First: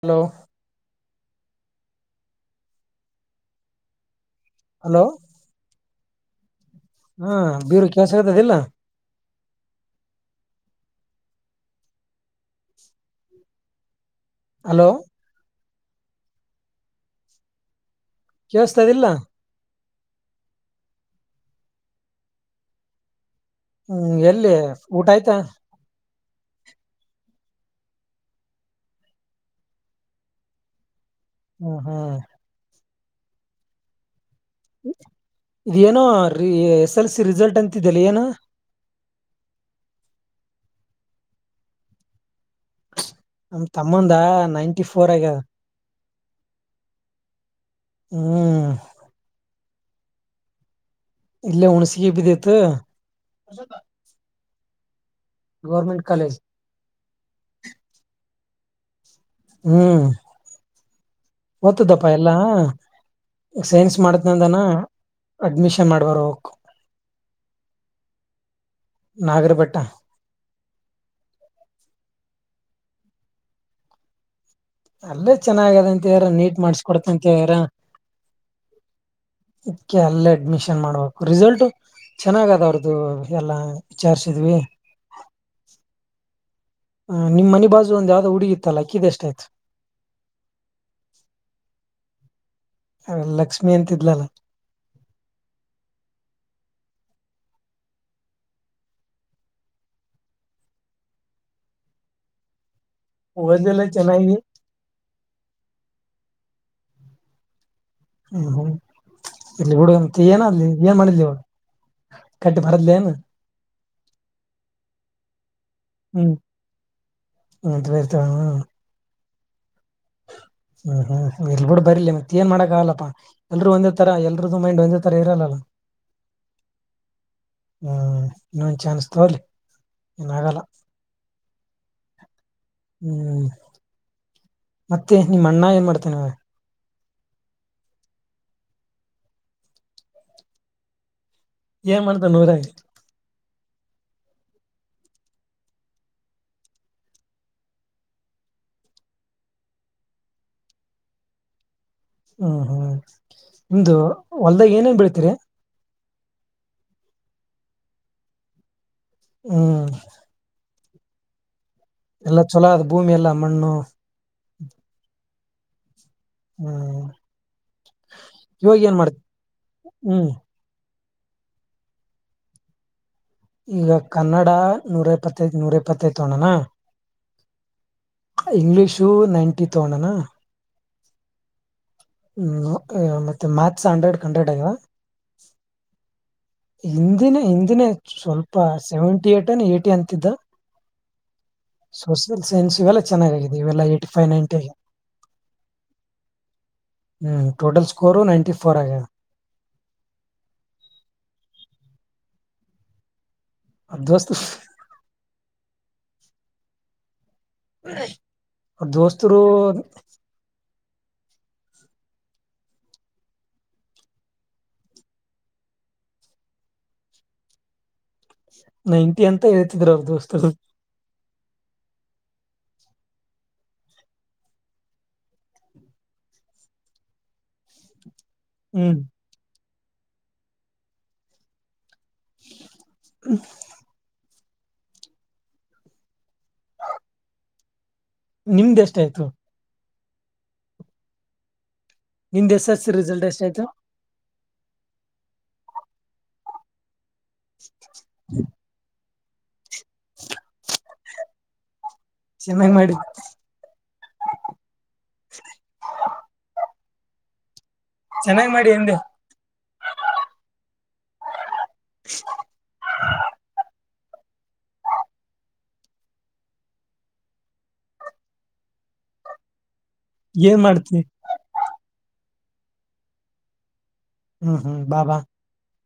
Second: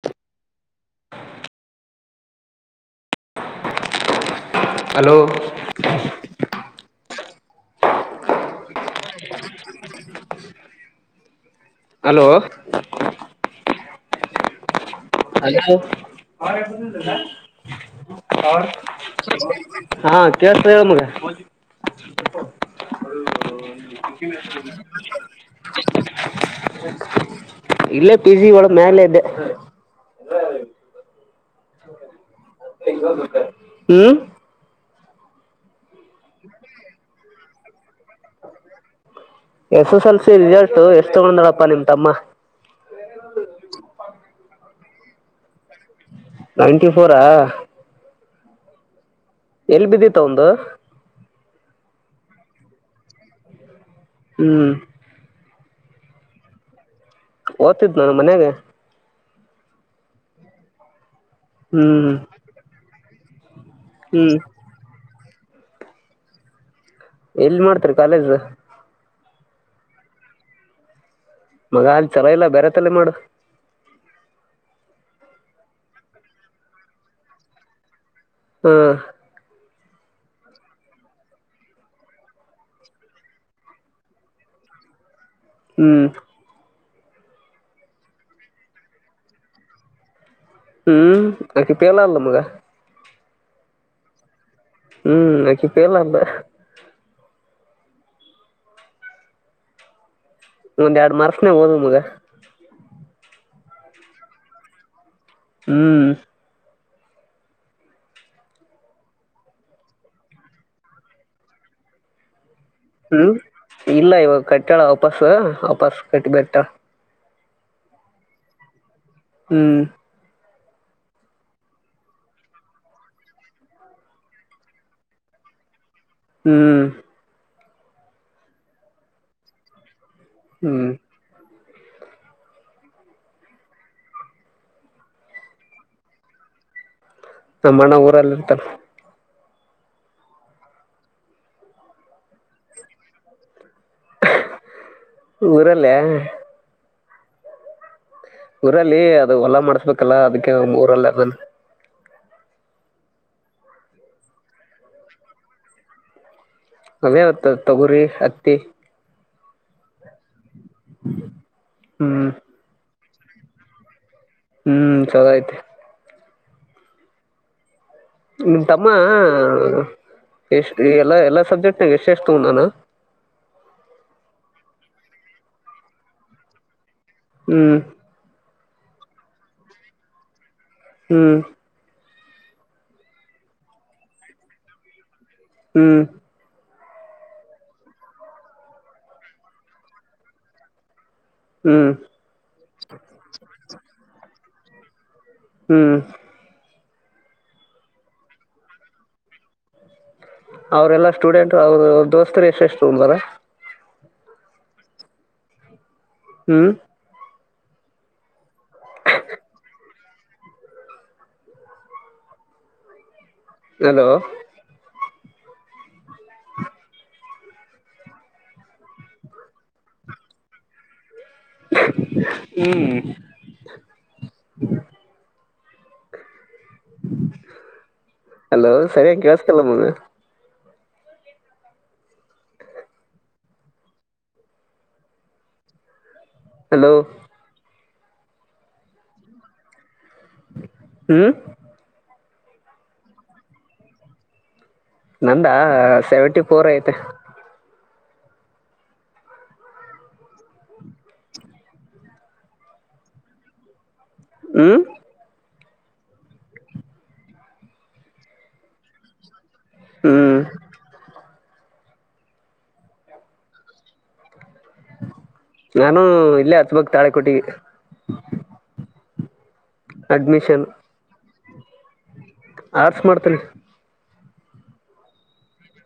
Hello [unintelligible] hello [unintelligible] ಹಾ ಬೀರು ಕೇಳ್ಸತದಿಲ್ಲ ಹಲೋ ಹಲೋ ಕೇಳಸ್ತದಿಲ್ಲ [unintelligible] ಹಾ ಕೆಸ್ ಮಗ ಹ ಹ್ಮ್ ಎಲ್ಲಿ ಊಟ ಆಯ್ತಾ ಇಲ್ಲೇ ಪಿ ಜಿ ಒಳ ಮೇಲೆ ಇದ್ದೆ ಹ್ಮ ಹ್ಮ ಹ್ಮ್ ಹ್ಮ್ ಇದೇನೋ ಎಸ್ ಎಲ್ ಸಿ ರಿಸಲ್ಟ್ ಅಂತಿದಲ್ಲ ಏನ S S L C result ಎಷ್ಟ ತಗೊಂಡ್ರಪ್ಪಾ ನಿಮ್ ತಮ್ಮ ನಮ ತಮ್ಮಂದ ನೈಂಟಿ ಫೋರ್ ಆಗ ನೈನ್ಟಿಫೋರಾ ಹ್ಮ್ ಎಲ್ಲಿ ಬಿದ್ದಿತ ಒಂದು ಇಲ್ಲೇ ಹುಣಸಿಗೆಿ ಬಿದ್ದೈತ್ ಹ್ಮ್ ಗೌರ್ಮೆಂಟ್ ಕಾಲೇಜ್ ಓದ್ತಿದ್ದ ನಾ. ಮನ್ಾಗ ಹ್ಮ್ ಓತದಪ್ಪಾ ಹ್ಮ್ ಎಲ್ಲಾ ಸೈನ್ಸ್ ಹ್ಮ್ ಮಾಡದ್ನಂದನ ಅಡ್ಮಿಷನ್ ಮಾಡಬರಕ್ ಎಲ್ ಮಾಡ್ತರಿ ಕಾಲೇಜ್ ನಾಗರಪಟ್ಟ ಮಗ ಅಲ್ಲಿ ಚಲೋ ಇಲ್ಲ ಬೇರೆ ತಲೆ ಮಾಡು ಅಲ್ಲೇ ಚೆನ್ನಾಗ್ಯದಂತವ್ರ ನೀಟ್ ಮಾಡಸ್ಕ ಕೊಡತಂತವರ ಹ್ಮ್ ಇದಕ್ಕೆ ಅಲ್ಲೇ ಅಡ್ಮಿಷನ್ ಮಾಡ್ಬೇಕು ರಿಸಲ್ಟ್ ಚೆನ್ನಾಗ ಅದ ಅವ್ರದುು ಎಲ್ಲಾ ವಿಚಾರ್ಸಿದ್ವಿ ಹ ಹ್ಮ್ ಹ ನಿಮ್ಮ್ ಮನೆ ಬಾಜು ಒಂದ್ ಯಾವ್ದೋ ಹುಡುಗಿತ್ತಲ್ಲ ಕೀಿದೆ ಎಷ್ಟ ಆಯ್ತು ಹ್ಮ್ ಆಕಿ ಪಿಯಲ್ಲ ಆಲ್ಲ ಮಗ ಲಕ್ಷ್ಮಿ ಅಂತಿದ್ಲಲ್ಲ ಹ್ಮ್ ಆಕಿ ಫೀಲತ್ಲು ಒಂದ್ ಎರಡು ಮರ್ಷನ ಹೋದ ಮಗ ಉಗದಲ್ಲ ಚೆನ್ನಾಗಿ ಹ್ಮ್ ಹ್ಮ ಹ್ಮ್ ಇಲ್ಲಿ ಹುಡುಗಂತ ಏನ ಅಲಿ ಏನ್ ಮಾಡಿದ್ಲಿ ಅವರು ಹ್ಮ ಇಲ್ಲ ಇವಾಗ ಕಟ್ಟಳ ವಾಪಸ್ ವಾಪಸ್ ಕಟ್ಟಿಬಟ್ಟಳ ಹಂತ ಬೇರ್ ತರ [unintelligible] ಹ್ಮ್ ಹ್ಮ್ ಹ್ಮ್ ಇಲ್ ಬಿೂಡ ಬರ್ಲಿ ಮತ್ತೆ ಏನ್ ಮಾಡಕ್ ಆಗಲ್ಲಪ್ಪಾ ಎಲ್ರು ಒಂದೇ ತರ ಎಲ್ರದದು ಮೈಂಡ್ ಒಂದೇ ತರ ಇರ [inaudible] ಹ್ಮ್ ಹ್ಮ್ ಇನ್ನೊಂದ ಚಾನ್ಸ್ ತಗಲಿ ಏನಾಗಲ್ಲ ಹ್ಮ್ ಹ್ಮ್ ಮತ್ತೆ ನಿಮ್ಮ ಅಣ್ಣ ಏನ್ ಮಾಡ್ತೇನೆ ಅವ್ರ ನಮ್ಮ ಮಣ್ಣ ಊರಲ್ಲಿಟಾರ ಏನ್ ಮಾಡ್ತ ನೂರ ಊರಲ್ಲಿೇ [unintelligible] ಊರಲ್ಲಿ ಅದು ಹೊಲಾ ಮಾಡ್ಸ್ಬೇಕಲ್ಲ ಅದಕ್ಕೆ ಊರಲ್ಲದನ್ ಹ್ಮ್ ಹ್ಮ್ ನಿಮ್ದು ಹೊಲ್ದಾಗ ಏನೇನ್ ಬೀಳ್ತೀರಿ ಅವೇಾವತ್ ತೊಗುರಿ ಹತ್ತಿ ಹ್ಮ್ ಹ್ಮ ಎಲ್ಲಾ ಚಲೋ ಅದು ಭೂಮಿ ಎಲ್ಲ ಮಣ್ಣು ಹ್ಮ್ ಚಲ ಆ್ತು ಹ್ಮ್ ನಿಮ ಇವಾಗ ತಮ್ಮ ಏನ್ ಮಾಡ್ತಿ ಹ್ಮ್ ಎಷ್ಟ ಎಲ್ಲ ಎಲ್ಲಾ ಸಬ್ಜೆಕ್ಟ್ ನ ಎಶೇ ಇಷ್ಟ ತ ನಾನ ಈಗ ಕನ್ನಡ ನೂರ ಎಪ್ಪತ್ತೈದು ನೂರ ಎಪ್ಪತ್ತೈ ತ ತೋಣನಾ ಹ್ಮ್ ಇಂಗ್ಲೀಷು ನೈಂಟಿ ತಗೊಂಡಣ ಹ್ಮ್ ಹ್ಮ್ ಮತ್ತೆ ಮ್ಯಾಕ್ಸ್ ಹಂಡ್ರೆಡ್ ಕಂಡ್ರೆಡ್ ಆಗದ ಹ್ಮ್ ಹಿಂದಿನೇ ಹಿಂದಿನೇ ಸ್ವಲ್ಪ ಸೆವೆಂಟಿ ಏಟ್ ಅನ ಏಟಿ ಅಂತಿದ್ದ ಹ್ಮ್ ಸೋಷಿಯಲ್ ಸೈನ್ಸ್ ಇವೆಲ್ಲ ಚೆನ್ನಾಗಾಗಿದೆ ಇವೆಲ್ಲಾ ಏ್ಟಿ ಫೈವ್ ನೈನ್ಟಿ ಆಗ ಹ್ಮ್ ಹ್ಮ್ ಟೋಟಲ್ ಸ್ಕೋರು ನೈನ್ಟಿ ಫೋರ್ ಆಗ ಅವ್ರಲ್ಲಾ ಸ್ಟೂಡೆಂಟ್ ಅವರು ದೋಸ್ತರು ಎಷ್ಟು ಎಷ್ಟು ತಬಾರ ಅರ್ಧವಸ್ತ ಹ್ಮ್. ದೋಸ್ತರು. ಅಲೋ. ನೈಂಟಿ ಅಂತ ಹೇಳ್ತಿದ್ರ ಅವ ದೋಸ್ತ. ಹ್ಮ್. ಹಲೋ ಹ್ಮ್ ಸರಿಯ ಕಳ್ಸಕಲ್ಲಮ್ಮ. ಹ್ಮ. ಹಲೋ. ನಿಮ್ದ ಎಷ್ಟ ಆಯ್ತು. ಹ್ಮ್. ನಿಮ್ದ್ ಎಸ್ ಎಸ್ ಸಿ ರಿಸಲ್ಟ್ ಎಷ್ಟಾಯ್ತು. ನಂದ ಸೆವೆಂಟಿ ಫೋರ್ ಐತೆ ಹ್ಮ. ಚೆನ್ನಾಗಿ ಮಾಡಿ. ಹ್ಮ್. ಚೆನ್ನಾಗ್ ಮಾಡಿ ನಿಂದು. ಹ್ಮ್. ಹ್ಮ್ಮ್. ನಾನು ಇಲ್ಲೇ ಹಚ್ಬಕ್ ತಾಳೆ ಕೊಟ್ಟ. ಏನ್ ಮಾಡ್ತಿ. ಆರ್ಟ್ಸ್ ಮಾಡ್ತೇನಿ. ಹ್ಮ್ ಹ್ಮ್ ಬಾಬಾ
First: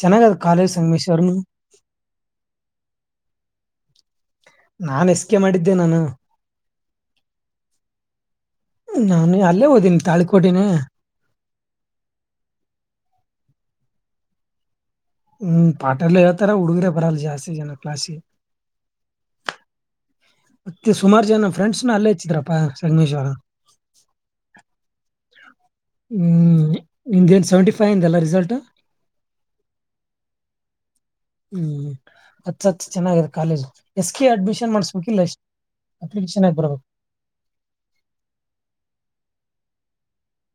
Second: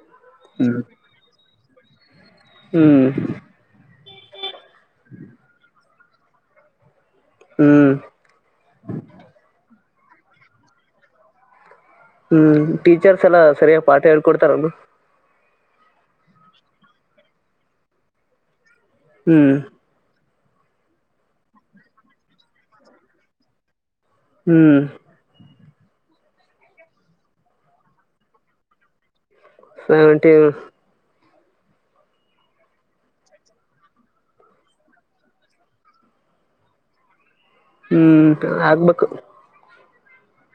ಚೆನ್ನಾಗ ಅದ ಕಾಲೇಜ್ ಸಂಗಮೇಶ್ವರ್ನು. ಹ್ಮ್. ನಾನು ಎಸ್ ಕೆ ಮಾಡಿದ್ದೆ ನಾನು. ಹ್ಮ್. ನಾನು ಅಲ್ಲೇ ಓದೀನಿ ತಾಳಿಕೋಟಿನೇ. ಹ್ಮ್ ಟೀಚರ್ಸ್ ಎಲ್ಲ ಸರಿಯಾಗಿ ಪಾಠ ಹೇಳ್ಕೊಡ್ತಾರ ಅವರು. ಹ್ಮ್ ಪಾಠ ಎಲ್ಲ ಹೇಳ್ತಾರ ಹುಡುಗರ ಬರಲ್ಲ ಜಾಸ್ತಿ ಜನ ಕ್ಲಾಾಸಿಗೆ. ಹ್ಮ್. ಮತ್ತೆ ಸುಮಾರು ಜನ ಫ್ರೆಂಡ್ಸ್ನು ಅಲ್ಲೇ ಇಚ್ಚಿದ್ರಪ್ಪ ಸಗಮೇಶ್ವರ. ಹ್ಮ್. ಹ್ಮ್ ನಿ್ದೇನ್ ಸೆವೆಂಟಿ ಫೈವ್ ಇಂದ ಅಲ್ಲ ರಿಸಲ್ಟ್. ಸೆವೆಂಟಿ. ಹ್ಮ್ ಅತ್ ಹತ್ ಚೆನ್ನಾಗಿದೆ ಕಾಲೇಜು ಎಸ್ ಕೆ ಅಡ್ಮಿಷನ್ ಮಾಡ್ಸ್ಬೇಕಿಲ್ಲ ಎಷ್ಟ, ಅಪ್ಲಿಕೇಶನ್ ಬರಬೇಕ. ಹ್ಮ್ ಆಗ್ಬೇಕು.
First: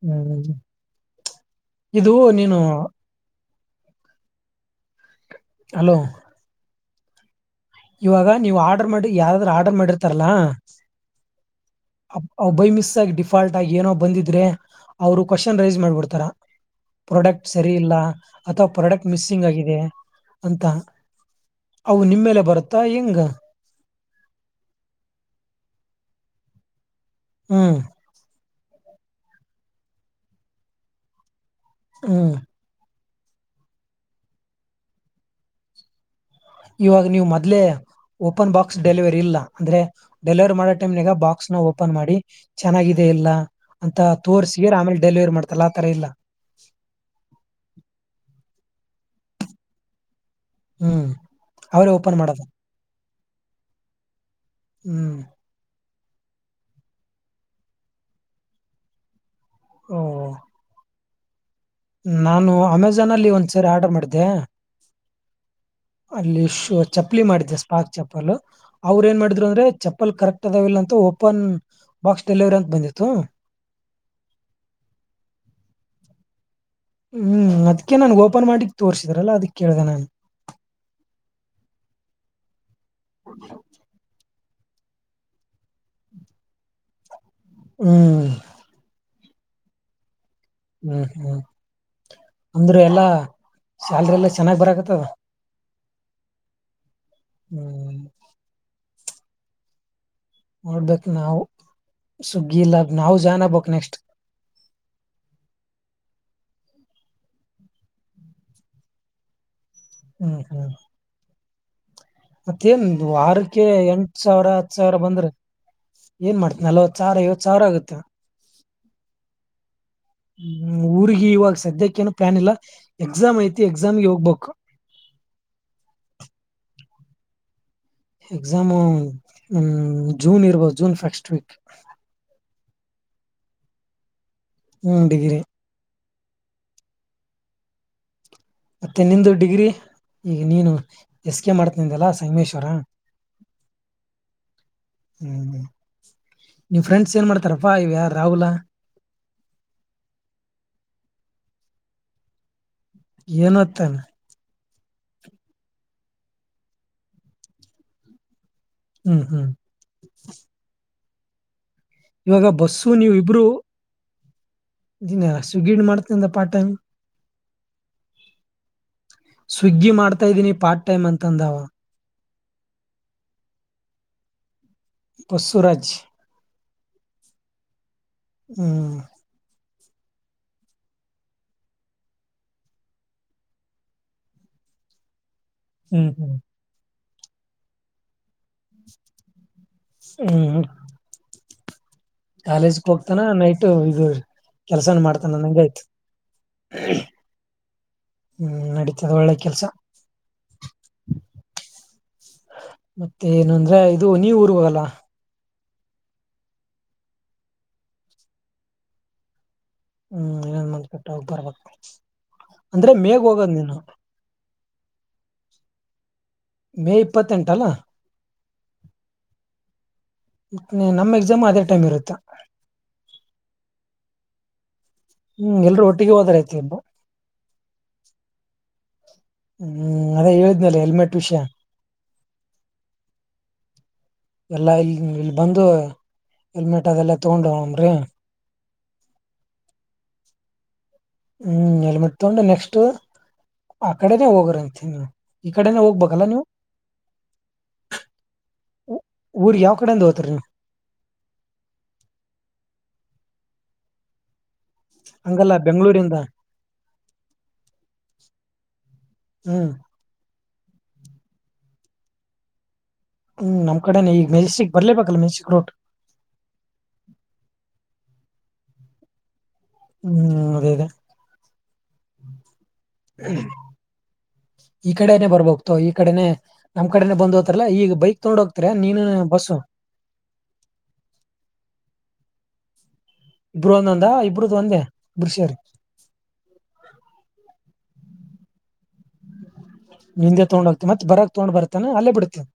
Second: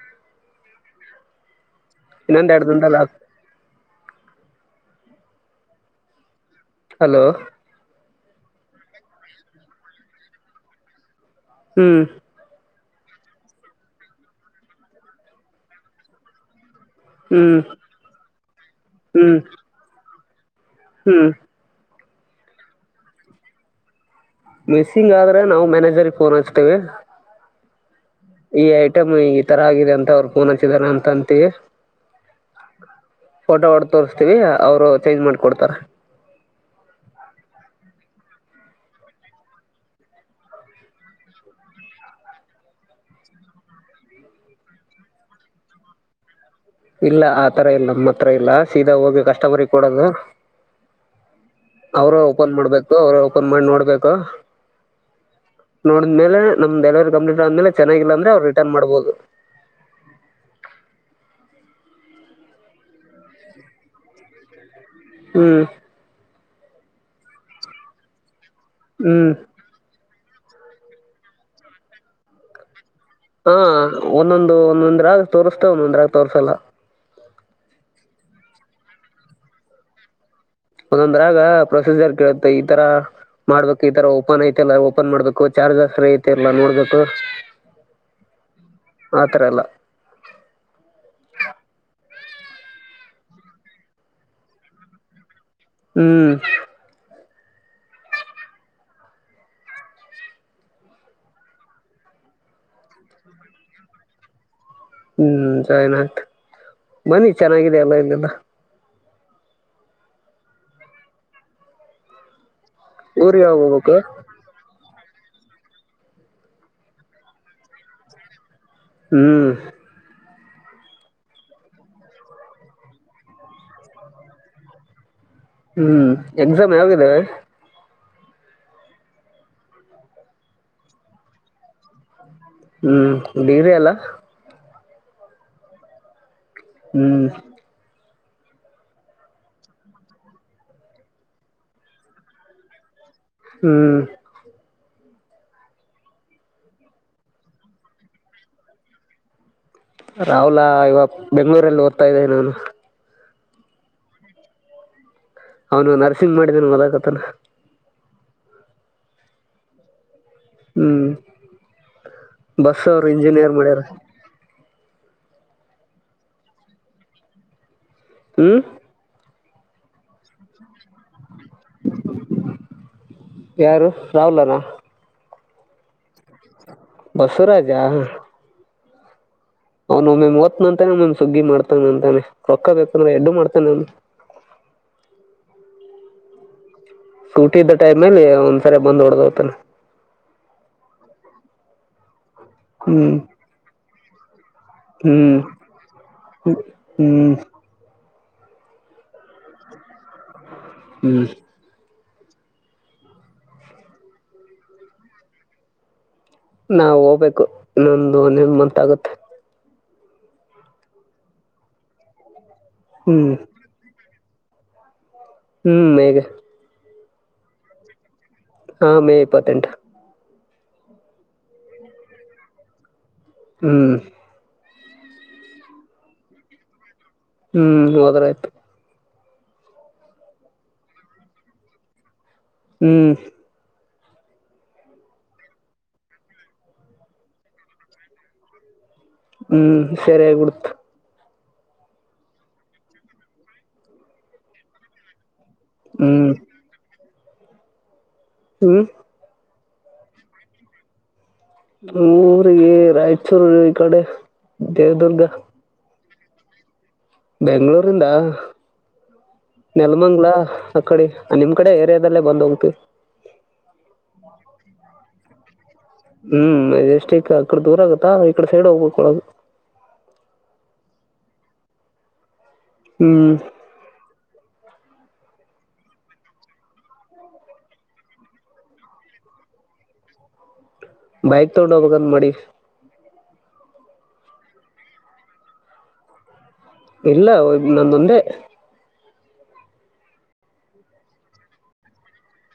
ಹ್ಮ ಇದು ಇನ್ನೊಂದ್ ನೀನು. ಎರಡು ದಿನದಲ್ಲಿ ಆಗ್ ಹಲೋ. ಹಲೋ. ಇವಾಗ ನೀವ್ ಆರ್ಡರ್ ಮಾಡಿ ಯಾರಾದ್ರರು ಆರ್ಡರ್ ಮಾಡಿರ್ತಾರಲ್ಲಾ. ಹ್ಮ್ ಭೈ ಮಿಸ. ಡಿಫಾಲ್ಟ್ ಆಗಿ ಏನೋ ಬಂದಿದ್ರೆ ಅವ್ರು ಕ್ವಶನ್ ರೈಸ್ ಮಾಡ್ಬಿಡ್ತಾರ. ಪ್ರಾಡಕ್ಟ್ ಹ್ಮ್ ಸರಿ ಇಲ್ಲ ಅಥವಾ ಪ್ರಾಡಕ್ಟ್ ಹ್ಮ್ ಮಿಸ್ಸಿಂಗ್ ಆಗಿದೆ. ಅಂತ ಹ್ಮ್ ಅವು ನಿಮ್ಮೇಲೆ ಬರುತ್ತಾ ಹೆಂಗ. ಮಿಸ್ಸಿಂಗ್ ಆದ್ರೆ ನಾವು ಮ್ಯಾನೇಜರ್ ಫೋನ್ ಹಚ್ತೇವಿ. ಹ್ಮ್. ಈ ಐಟಮ್ ಈ ತರ ಆಗಿದೆ ಅಂತ ಅವರು ಪೂನ ಚಿದರ ಅಂತಂತ. ಹ್ಮ. ಫೋಟೋ ಹೊಡ ತೋಸ್ತೀವಿ ಅವರು ಚೇಂಜ್ ಮಾಡ್ಕೊಡ್ತಾರ. ಇವಾಗ ನೀವು್ ಮದ್ಲೆೇ ಓಪನ್ ಬಾಕ್ಸ್ ಡೆಲಿವರಿ ಇಲ್ಲ ಅಂದ್ರೆ ಡೆಲಿವರಿ ಮಾಡೋ ಟೈಮ್ನಗ ಬಾಕ್ಸ್ ನ ಓಪನ್ ಮಾಡಿ ಚೆನ್ನಾಗಿದೆ ಇಲ್ಲ ಅಂತ ತೋರ್ಸ ಆಮೇಲೆ ಡೆಲಿವರಿ ಮಾಡ್ತಾರ ಆತರ ಇಲ್ಲ ಇಲ್ಲ ಆತರ ಇಲ್ಲ ನಮ್ಮ ಹತ್ರ ಇಲ್ಲ ಸೀದಾ ಹೋಗಿ ಕಷ್ಟ ಬರಿ ಕೊಡದು ಹ್ಮ್ ಅವರೇ ಓಪನ್ ಮಾಡ್ಬೇಕು ಅವ್ರೇ ಓಪನ್ ಮಾಡಿ ನೋಡ್ಬೇಕ ಹ್ಮ್ ನೋಡಿದ್ಮೇಲೆ ನಮ್ ಡೆಲಿವರಿ ಕಂಪ್ಲೀಟ್ ಆದ್ಮೇಲೆ ಚೆನ್ನಾಗಿಲ್ಲ ಅಂದ್ರೆ ಅವ್ ರಿಟರ್ನ್ ಮಾಡ್ಬಹದು ಹ್ಮ ನಾನು ಅಮೆಜಾನ್ ಅಲ್ಲಿ ಒಂದ್ ಸರಿ ಆರ್ಡರ್ ಮಾಡಿದ್ದೆ ಹ್ಮ್ ಅಲ್ಲಿ ಚಪ್ಪಲಿ ಮಾಡಿದ್ದ ಸ್ಪಾಕ್ ಚಪ್ಪಲ್ ಅವ್ರು ಏನ್ ಹ್ಮ್ ಮಾಡಿದ್ರು ಅಂದ್ರೆ ಚಪ್ಪಲ್ ಕರೆಕ್ಟ್ ಲ್ಲ ಅಂತ ಓಪನ್ ಬಾಕ್ಸ್ ಡೆಲಿವರಿ ಅಂತ ಬಂದಿತ್ತು ಹಾ ಒಂದೊಂದು ಒಂದೊಂದ್ರಾಗ ತೋರ್ಸ್ತ ಒಂದೊಂದ್ರಾಗ ತೋರ್ಸಲ್ಲ ಹ್ಮ್ ಅದಕ ನನ್ ಓಪನ್ ಮಾಡಿಕ್ ತೋರ್ಸಿದ್ರಲ್ಲ ಅದಿ ಕೇಳ್ದ ನಾನು ಒಂದೊಂದ್ರಾಗ ಪ್ರೊಸೀಜರ್ ಕೇಳುತ್ತೆ ಈ ತರ ಮಾಡ್ಬೇಕು ಈ ತರ ಓಪನ್ ಐ್ತ ಲ್ಲ ಓಪನ್ ಮಾಡ್ಬೇಕು ಚಾರ್ಜರ್ ಫ್ರೀ ಐತಿ ಇಲ್ಲಾ ನೋಡ್ಬೇಕು ಹ್ಮ್ ಆತ್ರರ ಅಲ್ಲ ಹ್ಮ್ ಹ್ಮ್ ಅಂದ್ರೆ ಎಲ್ಲಾ ಶಲ್ರಿ ಎಲ್ಲಾ ಚೆನ್ನಾಗ್ ಬರಕತ್ತದ ಹ್ಮ್ ಹ್ಮ್ ನೋಡ್ಬೇಕೇಕ್ ನಾವವು ಸುಗ್ಗಿ ಇಲ್ಲ ನಾವವು ಜನ್ ಆಗ್ಬಕ್ ನೆಕ್ಸ್ಟ್ ಹ್ಮ್ ಜೈನ್ ಆಗ್ತ ಬನ್ನಿ ಚೆನ್ನಾಗಿದೆ ಎಲ್ಲ ಇಲ್ಲಲ್ಲ ಹ್ಮ್ ಹ್ಮ್ ಮತ್ತೇನ್ ಊರಿಗೆ ವಾರಕ್ಕೆ ಯಾವಾಗ ಎಂಟ ಹೋಗ್ಬೇಕು ಸಾವಿರ ಹ ಸಾವಿರ ಬಂದ್ರೆ ಏನ್ ಮಾಡ್ತನಿ ನಲವತ್ತು ಸಾವಿರ ಐವತ್ತು ಸಾವಿರ ಆಗುತ್ತೆ ಹ್ಮ್ ಹ್ಮ ಊರ್ಗ ಇವಾಗ ಸದ್ಯಕ್ಕ ಏನು ಪ್ಲಾನ್ ಇಲ್ಲ ಎಕ್ಸಾಮ್ ಐತಿ ಎಕ್ಸಾಮ್ಗೆ ಹೋಗ್ಬೇಕು [unintelligible] ಹ್ಮ್ ಎಕ್ಸಾಮ್ ಯಾವಾಗ ಇದಾವೆ ಎಕ್ಸಾಮು ಜೂನ್ ಇರ್ಬೋದು ಜೂನ್ ಫಸ್ಟ್ ವೀಕ್ ಹ್ಮ್ ಡಿಗ್ರಿ ಅಲ್ಲ ಹ್ಮ ಡಿಗ್ರಿ ಹ್ಮ್ ಮತ್ತೆ ನಿಂದು ಡಿಗ್ರಿ ಈಗ ನೀನು ಎಸ್ ಕೆ ಮಾಡ್ತನಿಂದಲ್ಲಾ ಸಂಮೇಶ್ವರ ಹ್ಮ್ ಹ್ಮ್ ಹ್ಮ್ ನಿವ್ ಫ್ರೆಂಡ್ಸ್ ಏನ್ ಮಾಡ್ತಾರಪ್ಪಾ ಇವ ಯಾರ ರಾಹುಲ್ಾ [unintelligible] ರಾಹುಲಾ ಇವ ಬೆಂಗ್ಗಳೂರಲ್ಲಿ ಓದ್ತಾ ಇದ್ದೆ ನಾನು ಏನು ಹೊತ್ತನೆ ಅವನು ನರ್ಸಿಂಗ್ ಮಾಡಿದನ್ ಮೊದಕತಾನ ಹ್ಮ್ ಹ್ಮ್ ಹ್ಮ್ ಇವಾಗ ಬಸ್ ಅವರು ಇಂಜಿನಿಯರ್ ಮಾಡ್ಯಾರ ದಿನ ಸು ಗಿಡ್ ಮಾಡ್ತಂದ ಪಾಟ ಹ್ಮ್ ಸ್ವಿಗ್ಗಿ ಮಾಡ್ತಾ ಇದೀನಿ ಪಾರ್ಟ್ ಟೈಮ್ ಅಂತಂದಾವ ಯಾರು ರಹುಲ್ನಾ ಬಸರಾಜ್ ಬಸವರಾಜ ಹ್ಮ್ ಅವ್ನು್ ಓದ್ನ ಅಂತಾನೇ್ ಸುಗ್ಗಿ ಮಾಡ್ತಾನ ಅಂತಾನೆ ರೊಕ್ಕ ಬೇಕಂದ್ರೆ ಎಡ್ಡು ಮಾಡ್ತಾನ ಅವನು [unintelligible] ಹ್ಮ ಹ್ಮ ಸೂಟಿ ಇದ್ದ ಟೈಮ್ ನಲ್ಲಿ ಒಂದ್ಸರಿ ಬಂದ್ ಹೊಡದ್ಹೋಗ್ತಾನೆ. ಅಂ ಹ್ಮ ಕಾಲೇಜಗ್ ಹ್ಮ್ ಹೋಗ್ತಾನ ನೈಟೆ [unintelligible] ಕೆಲ್ಸಾನು ಹ್ಮ್ ಮಾಡ್ತಾನಾನಂಗ್ ಆಯ್ತು. ಹ್ಮ್ ಹ್ಮ ನಡಿತದ ಒಳ್ಳೆ ಕೆಲ್ಸಾ. ಹ್ಮ ಮತ್ತೆ ಏನು ಅಂದ್ರೆ ಇದು ನೀವು ಊರಿಗೋಗೊಲ್ಲಾ. ನಾವ್ ಓಗ್ಬೇಕು ಇನ್ನೊಂದು ಒಂದೆನ್ ಮಂತಾಗುತ್ತೆ. ಹ್ಮ ಇನ್ನೊಂದ್ ಮಂತ್ ಬಿಟ್ ಹೋಗಿ ಬರಬೇಕ್ ಅಂದ್ರೆ ಮೇಗೊ ಹ್ಮ್ ಹೋಗೊದ್ ನೀನು. ಹ್ಮ ಮೇಗೆ. ಮೇ ಇಪ್ಪತ್ತೆಂಟ್ ಅಲ್ಲಾ. ಹಾಂ ಮೇ ಇಪ್ಪತ್ತೆಂಟ್. ಮತ್ ನಿ ನಮ್ ಎಗ್ಜಾಮು ಅದೇ ಟೈಮ್ ಇರುತ್ತೆ. ಹ್ಮ. ಹ್ಮ್ ಎಲ್ರೂ ಒಟ್ಟಿಗೆ ಹೋದರ ಆಯ್ತ್ ಎಲ್ಲಾ. ಹ್ಮ್ ಹೋದ್ರ ಆಯ್ತು. ಹ್ಮ್ ಅದೇ ಹೇಳಿದ್ನೆಲ್ಲ ಹೆಲ್ಮೆಟ್ ವಿಷ್ಯಾ ಹ್ಮ್. ಎಲ್ಲಾ ಇಲ್ ಇಲ್ ಬಂದು ಹೆಲ್ಮೆಟ್ ಅದೆಲ್ಲ ತಗೊಂಡ ಹೋಗುಮ್ನ್ರಿ. ಹ್ಮ್ ಸರಿ ಆಗಿ ಬಿಡ್ತ. ಹ್ಮ್ ಹೆಲ್ಮಿಟ್ ತೊಗೊಂಡ ನೆಕ್ಸ್ಟ್ ಆ ಕಡೆನ ಹೋಗಿರಂತ ಹ್ಮ್. ಈ ಕಡೆನೆ ಹೋಗ್ಬೇಕಲ್ಲ ಹ್ಮ್ ನೀವು ಹ್ಮ್ ಊ ಊರಿಗೆ ಯಾವ ಕಡೆಯಿಂದ ಹೋಯ್ತಿರಿ ನೀವ? ಊರಿಗೆ ರಾಯ್ಚೂರು ಇಕಡೆ. ಹಂಗಲ್ಲ ಬೆಂಗಳೂರಿಂದ ಬೆಂಗಳೂರಿಂದ ಹ್ಮ್ ನೆಲಮಂಗಲ ಅಕ್ಕಡೆ ನಿಮ್ ಕಡೆ ಏರಿಯಾದಲ್ಲೇ ಬಂದ್ ಹೋಗ್ತಿವಿ. ಹ್ಮ್ ನಮ್ ಕಡೆನೆ ಈಗ ಮೆಜಿಸ್ಟಿಕ್ ಬರ್ಲೆ ಬೇಕಲ್ಲ ಮೆಜಿಸ್ಟಿಕ್ ರೂಟು ಹ್ಮ್ ಮೆಜೆಸ್ಟಿಕ್ ಆಕಡೆ ದೂರ ಆಗತ್ತಾ ಇಕಡೆ ಸೈಡ್ ಹೋಗ್ಬೇಕ್ ಒಳಗ ಹ್ಮ್ ಅದೇದೇ. ಹ್ಮ್. [unintelligible] ಈ ಕಡೆನೆ ಬರ್ಬೇಕ ತೊಗೋ ಈ ಕಡೆನೆ ನಮ್ ಕಡೆನೆ ಬಂದ ಹೋತಿರಲ್ಲ ಈಗ ಬೈಕ್ ತೊಗೊಂಡು ಹೋಗ್ತೀರ ನೀನು ಬಸ್ಸು [unintelligible] ಬೈಕ್ ತೊಗೊಂಡ ಹೋಗ್ಬೇಕ ಅಂತ ಮಾಡಿವಿ. ಇಬ್ರು ಒಂದೊಂದ ಇಬ್ಬರುದು ಒಂದೆ ಇಬ್ರೂ ಸೇರಿ ಇಲ್ಲ, ನಂದೊಂದೇ. ಹಿಂದೆ ತಗೊಂಡ್ ಹೋಗ್ತಿವಿ ಮತ್ತತ್ ಬರಕ್ ತಗೊಂಡ್ ಬರ್ತಾನ ಅಲ್ಲೇ ಬಿಡ್ತೇನ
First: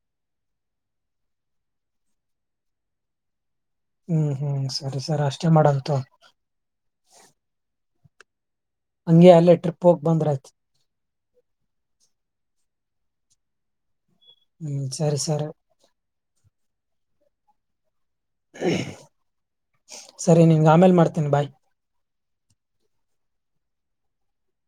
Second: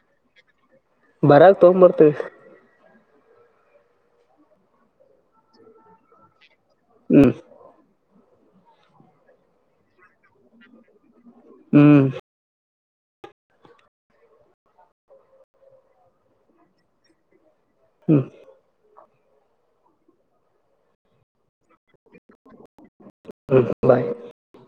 ಬರಾಗ ತೊಗಂಬರ್ತವಿ ಹ್ಮ್ ಹ್ಮ್ ಸರಿ ಸರ್ ಅಷ್ಟೇ ಮಾಡೋಣ ತೊಗೋ. ಹ್ಮ್ ಹಂಗೆ ಅಲ್ಲೇ ಟ್ರಿಪ್ ಹೋಗ್ ಬಂದ್ರತ್ ಹ್ಮ್ ಹ್ಮ್ ಸರಿ ಸರಿ ಹ್ಮ್ ಸರಿ ನಿನ್ಗ ಆಮೇಲೆ ಮಾಡ್ತೀನಿ ಬಾಯ್ [inaudible]